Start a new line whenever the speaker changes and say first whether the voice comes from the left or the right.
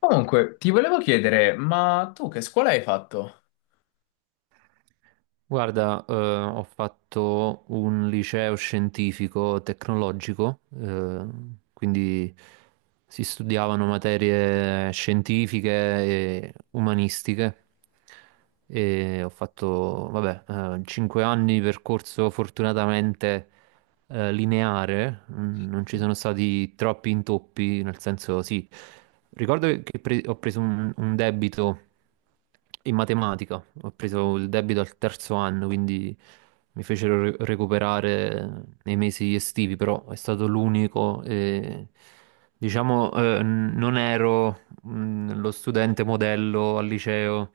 left: Comunque, ti volevo chiedere, ma tu che scuola hai fatto?
right: Guarda, ho fatto un liceo scientifico tecnologico, quindi si studiavano materie scientifiche e umanistiche e ho fatto, vabbè, 5 anni di percorso fortunatamente lineare, non ci sono stati troppi intoppi, nel senso sì, ricordo che ho preso un debito in matematica. Ho preso il debito al terzo anno, quindi mi fecero recuperare nei mesi estivi, però è stato l'unico e diciamo non ero lo studente modello al liceo,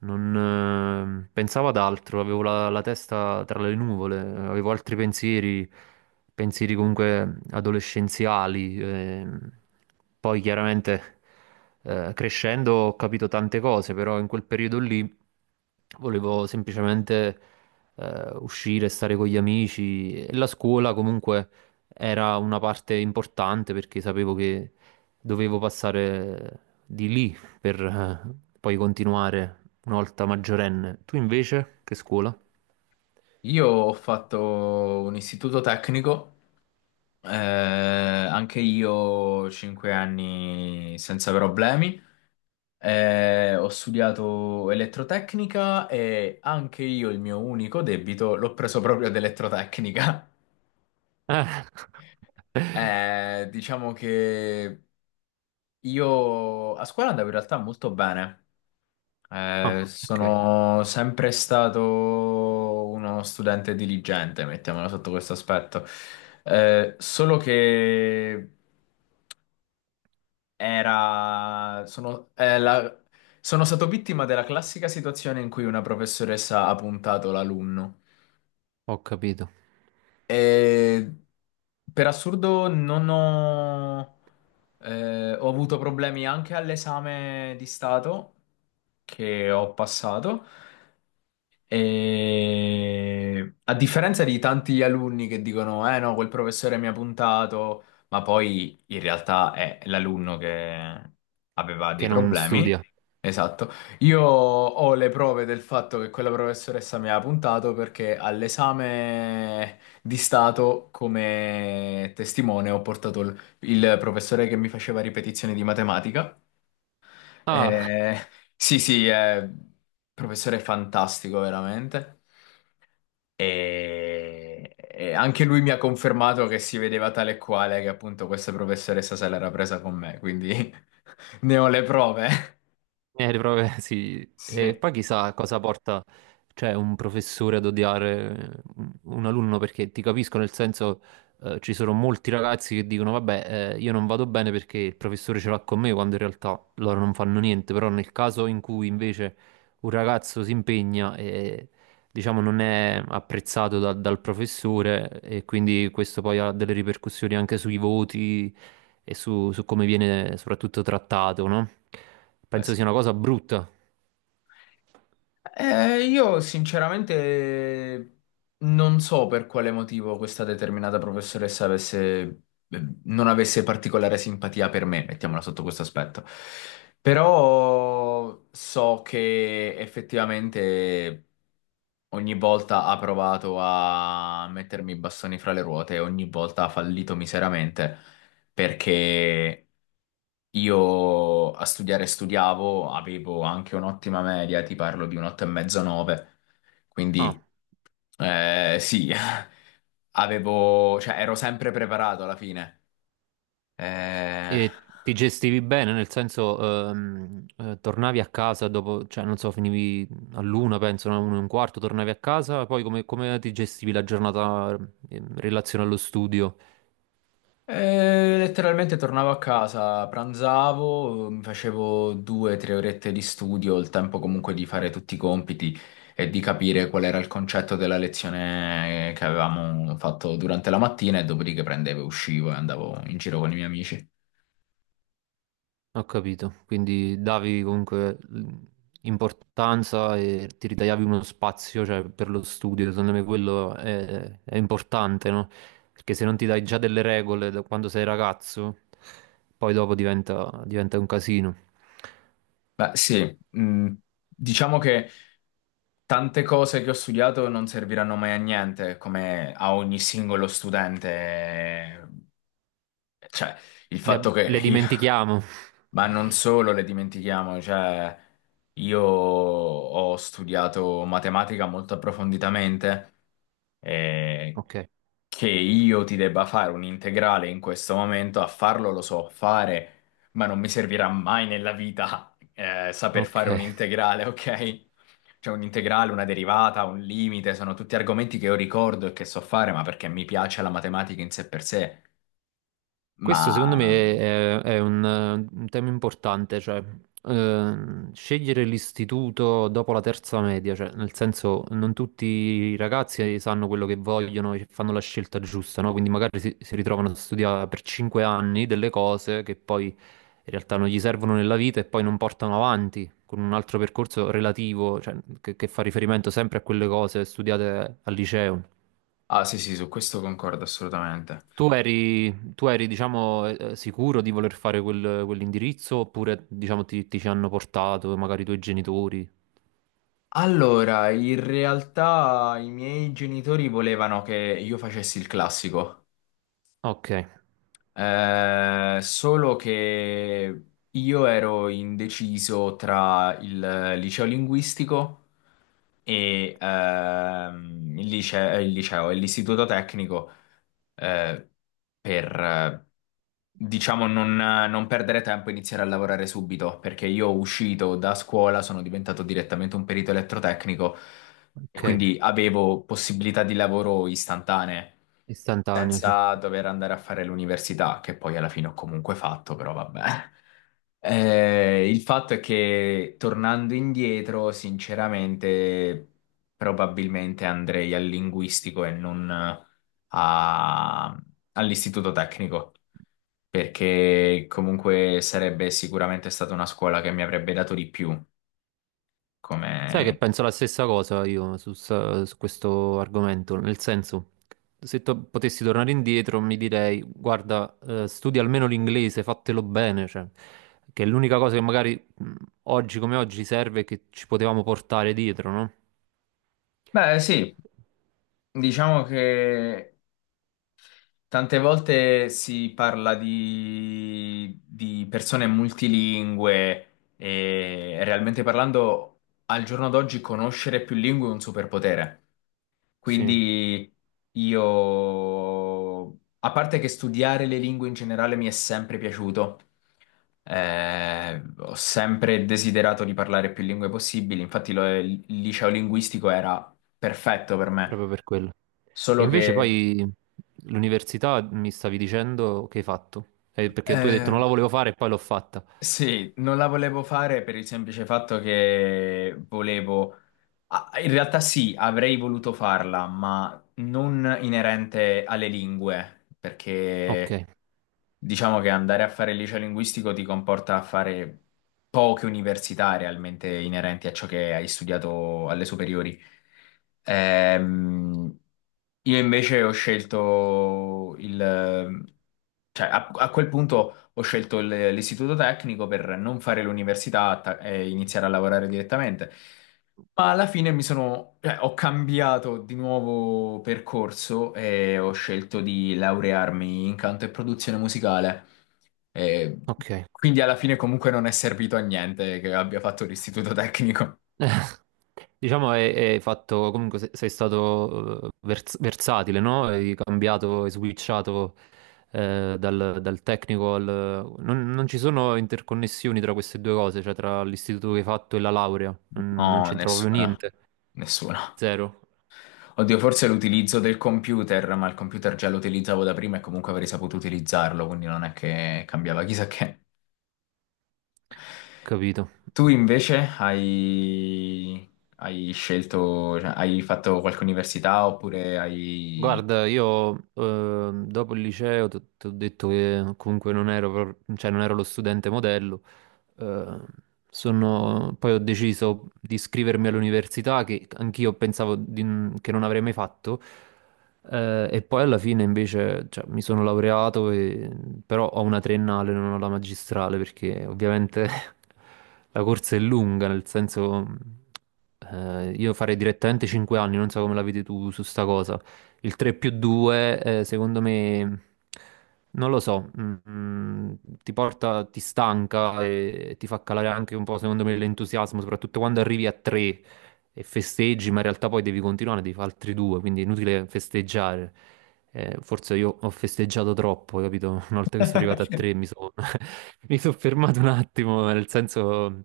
right: non, pensavo ad altro, avevo la testa tra le nuvole, avevo altri pensieri, pensieri comunque adolescenziali. Poi chiaramente crescendo ho capito tante cose, però in quel periodo lì volevo semplicemente uscire, stare con gli amici e la scuola comunque era una parte importante perché sapevo che dovevo passare di lì per poi continuare una volta maggiorenne. Tu invece, che scuola?
left: Io ho fatto un istituto tecnico, anche io 5 anni senza problemi, ho studiato elettrotecnica e anche io il mio unico debito l'ho preso proprio ad elettrotecnica.
right: Eh.
left: Diciamo che io a scuola andavo in realtà molto bene.
right: Ah, ok,
left: Sono sempre stato uno studente diligente, mettiamolo sotto questo aspetto. Solo che era, sono, eh, la- sono stato vittima della classica situazione in cui una professoressa ha puntato l'alunno.
right: ho capito.
left: E per assurdo non ho, ho avuto problemi anche all'esame di Stato che ho passato. E a differenza di tanti alunni che dicono, eh no, quel professore mi ha puntato, ma poi in realtà è l'alunno che aveva dei
right: Che non
left: problemi.
right: studia.
left: Esatto. Io ho le prove del fatto che quella professoressa mi ha puntato perché all'esame di Stato come testimone ho portato il professore che mi faceva ripetizioni di matematica.
right: Ah,
left: Eh, sì, sì, è un professore fantastico, veramente. E anche lui mi ha confermato che si vedeva tale e quale, che appunto questa professoressa se l'era presa con me, quindi ne ho le prove.
right: eh, le prove, sì. E
left: Sì,
right: poi chissà cosa porta, cioè, un professore ad odiare un alunno, perché ti capisco, nel senso, ci sono molti ragazzi che dicono, vabbè, io non vado bene perché il professore ce l'ha con me, quando in realtà loro non fanno niente, però nel caso in cui invece un ragazzo si impegna e, diciamo, non è apprezzato dal professore e quindi questo poi ha delle ripercussioni anche sui voti e su, su come viene soprattutto trattato, no?
left: beh
right: Penso sia
left: sì.
right: una cosa brutta.
left: Io sinceramente non so per quale motivo questa determinata professoressa avesse, non avesse particolare simpatia per me, mettiamola sotto questo aspetto. Però so che effettivamente ogni volta ha provato a mettermi i bastoni fra le ruote, ogni volta ha fallito miseramente perché io a studiare studiavo, avevo anche un'ottima media, ti parlo di un 8,5-9,
right: Ah,
left: quindi sì, avevo, cioè ero sempre preparato alla fine. Eh,
right: e ti gestivi bene, nel senso, tornavi a casa dopo, cioè non so, finivi all'una, penso, no? Uno e un quarto, tornavi a casa, poi come, come ti gestivi la giornata in relazione allo studio?
left: Letteralmente tornavo a casa, pranzavo, mi facevo due o tre orette di studio, il tempo comunque di fare tutti i compiti e di capire qual era il concetto della lezione che avevamo fatto durante la mattina e dopodiché prendevo, e uscivo e andavo in giro con i miei amici.
right: Ho capito, quindi davi comunque importanza e ti ritagliavi uno spazio, cioè, per lo studio, secondo me quello è importante, no? Perché se non ti dai già delle regole da quando sei ragazzo, poi dopo diventa un casino.
left: Beh, sì, diciamo che tante cose che ho studiato non serviranno mai a niente, come a ogni singolo studente. Cioè, il fatto che
right: Le
left: io...
right: dimentichiamo.
left: Ma non solo le dimentichiamo, cioè, io ho studiato matematica molto approfonditamente, eh,
right: Ok,
left: che io ti debba fare un integrale in questo momento, a farlo lo so fare, ma non mi servirà mai nella vita, saper fare un
right: ok.
left: integrale, ok? Cioè un integrale, una derivata, un limite, sono tutti argomenti che io ricordo e che so fare, ma perché mi piace la matematica in sé per sé. Ma...
right: Questo secondo me è un tema importante, cioè scegliere l'istituto dopo la terza media, cioè nel senso non tutti i ragazzi sanno quello che vogliono e fanno la scelta giusta, no? Quindi magari si, si ritrovano a studiare per cinque anni delle cose che poi in realtà non gli servono nella vita e poi non portano avanti con un altro percorso relativo, cioè, che fa riferimento sempre a quelle cose studiate al liceo.
left: Ah sì sì, su questo concordo assolutamente.
right: Tu eri, diciamo, sicuro di voler fare quell'indirizzo oppure, diciamo, ti ci hanno portato magari i tuoi genitori?
left: Allora, in realtà i miei genitori volevano che io facessi il classico.
right: Ok,
left: Solo che io ero indeciso tra il liceo linguistico e il liceo, e l'istituto tecnico, eh, per, eh, diciamo, non perdere tempo e iniziare a lavorare subito, perché io uscito da scuola sono diventato direttamente un perito elettrotecnico e
right: ok,
left: quindi avevo possibilità di lavoro istantanee
right: istantaneo, sì.
left: senza dover andare a fare l'università, che poi alla fine ho comunque fatto, però vabbè. Il fatto è che tornando indietro, sinceramente, probabilmente andrei al linguistico e non a- all'istituto tecnico, perché comunque sarebbe sicuramente stata una scuola che mi avrebbe dato di più
right: Sai che
left: come...
right: penso la stessa cosa io su questo argomento, nel senso, se potessi tornare indietro mi direi, guarda, studia almeno l'inglese, fatelo bene, cioè, che è l'unica cosa che magari oggi come oggi serve e che ci potevamo portare dietro, no?
left: Beh, sì, diciamo che tante volte si parla di, persone multilingue e realmente parlando, al giorno d'oggi conoscere più lingue è un superpotere.
right: Sì.
left: Quindi io, a parte che studiare le lingue in generale mi è sempre piaciuto, ho sempre desiderato di parlare più lingue possibili, infatti il liceo linguistico era perfetto per me,
right: Proprio per quello. E
left: solo
right: invece
left: che...
right: poi l'università mi stavi dicendo che hai fatto, eh, perché tu hai detto
left: eh,
right: non la volevo fare e poi l'ho fatta.
left: Sì, non la volevo fare per il semplice fatto che volevo... ah, in realtà sì, avrei voluto farla, ma non inerente alle lingue,
right: Ok,
left: perché diciamo che andare a fare il liceo linguistico ti comporta a fare poche università realmente inerenti a ciò che hai studiato alle superiori. Ehm, io invece ho scelto il... cioè a quel punto ho scelto l'istituto tecnico per non fare l'università e iniziare a lavorare direttamente. Ma alla fine mi sono, cioè, ho cambiato di nuovo percorso e ho scelto di laurearmi in canto e produzione musicale. E
right: ok.
left: quindi alla fine comunque non è servito a niente che abbia fatto l'istituto tecnico.
right: Diciamo hai, hai fatto, comunque sei stato versatile, no? Hai cambiato, hai switchato dal tecnico al... Non, non ci sono interconnessioni tra queste due cose, cioè tra l'istituto che hai fatto e la laurea, non, non
left: No,
right: c'entra proprio
left: nessuna.
right: niente.
left: Nessuna.
right: Zero,
left: Oddio, forse l'utilizzo del computer, ma il computer già lo utilizzavo da prima e comunque avrei saputo utilizzarlo, quindi non è che cambiava chissà che.
right: capito.
left: Tu invece hai, hai scelto, cioè, hai fatto qualche università oppure hai...
right: Guarda, io dopo il liceo ti ho detto che comunque non ero, cioè non ero lo studente modello, eh, poi ho deciso di iscrivermi all'università che anch'io pensavo che non avrei mai fatto e poi alla fine invece cioè, mi sono però ho una triennale, non ho la magistrale perché ovviamente la corsa è lunga, nel senso io farei direttamente 5 anni, non so come la vedi tu su sta cosa. Il 3 più 2, secondo me, non lo so, ti porta, ti stanca e ti fa calare anche un po', secondo me, l'entusiasmo, soprattutto quando arrivi a 3 e festeggi, ma in realtà poi devi continuare, devi fare altri due, quindi è inutile festeggiare. Forse io ho festeggiato troppo, capito? Una volta che sono arrivato a 3 mi sono mi sono fermato un attimo, nel senso...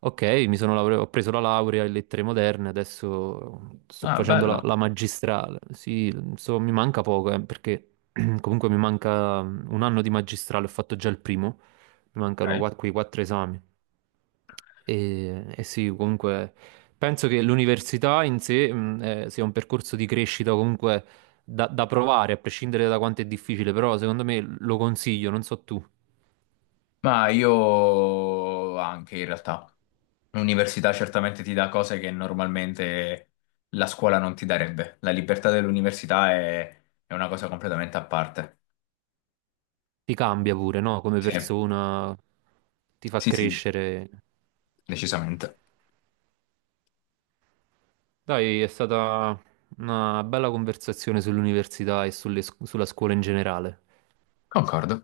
right: Ok, mi sono ho preso la laurea in lettere moderne, adesso sto
left: Ah,
right: facendo
left: bello.
right: la magistrale. Sì, mi manca poco, perché comunque mi manca un anno di magistrale, ho fatto già il primo, mi mancano
left: Ok.
right: quei quattro esami. E sì, comunque penso che l'università in sé, sia un percorso di crescita comunque da, da provare, a prescindere da quanto è difficile, però secondo me lo consiglio, non so tu.
left: Ma io anche in realtà. L'università certamente ti dà cose che normalmente la scuola non ti darebbe. La libertà dell'università è una cosa completamente a parte.
right: Ti cambia pure, no? Come
left: Sì,
right: persona, ti fa
left: sì, sì,
right: crescere.
left: decisamente.
right: Dai, è stata una bella conversazione sull'università e sulle sulla scuola in generale.
left: Concordo.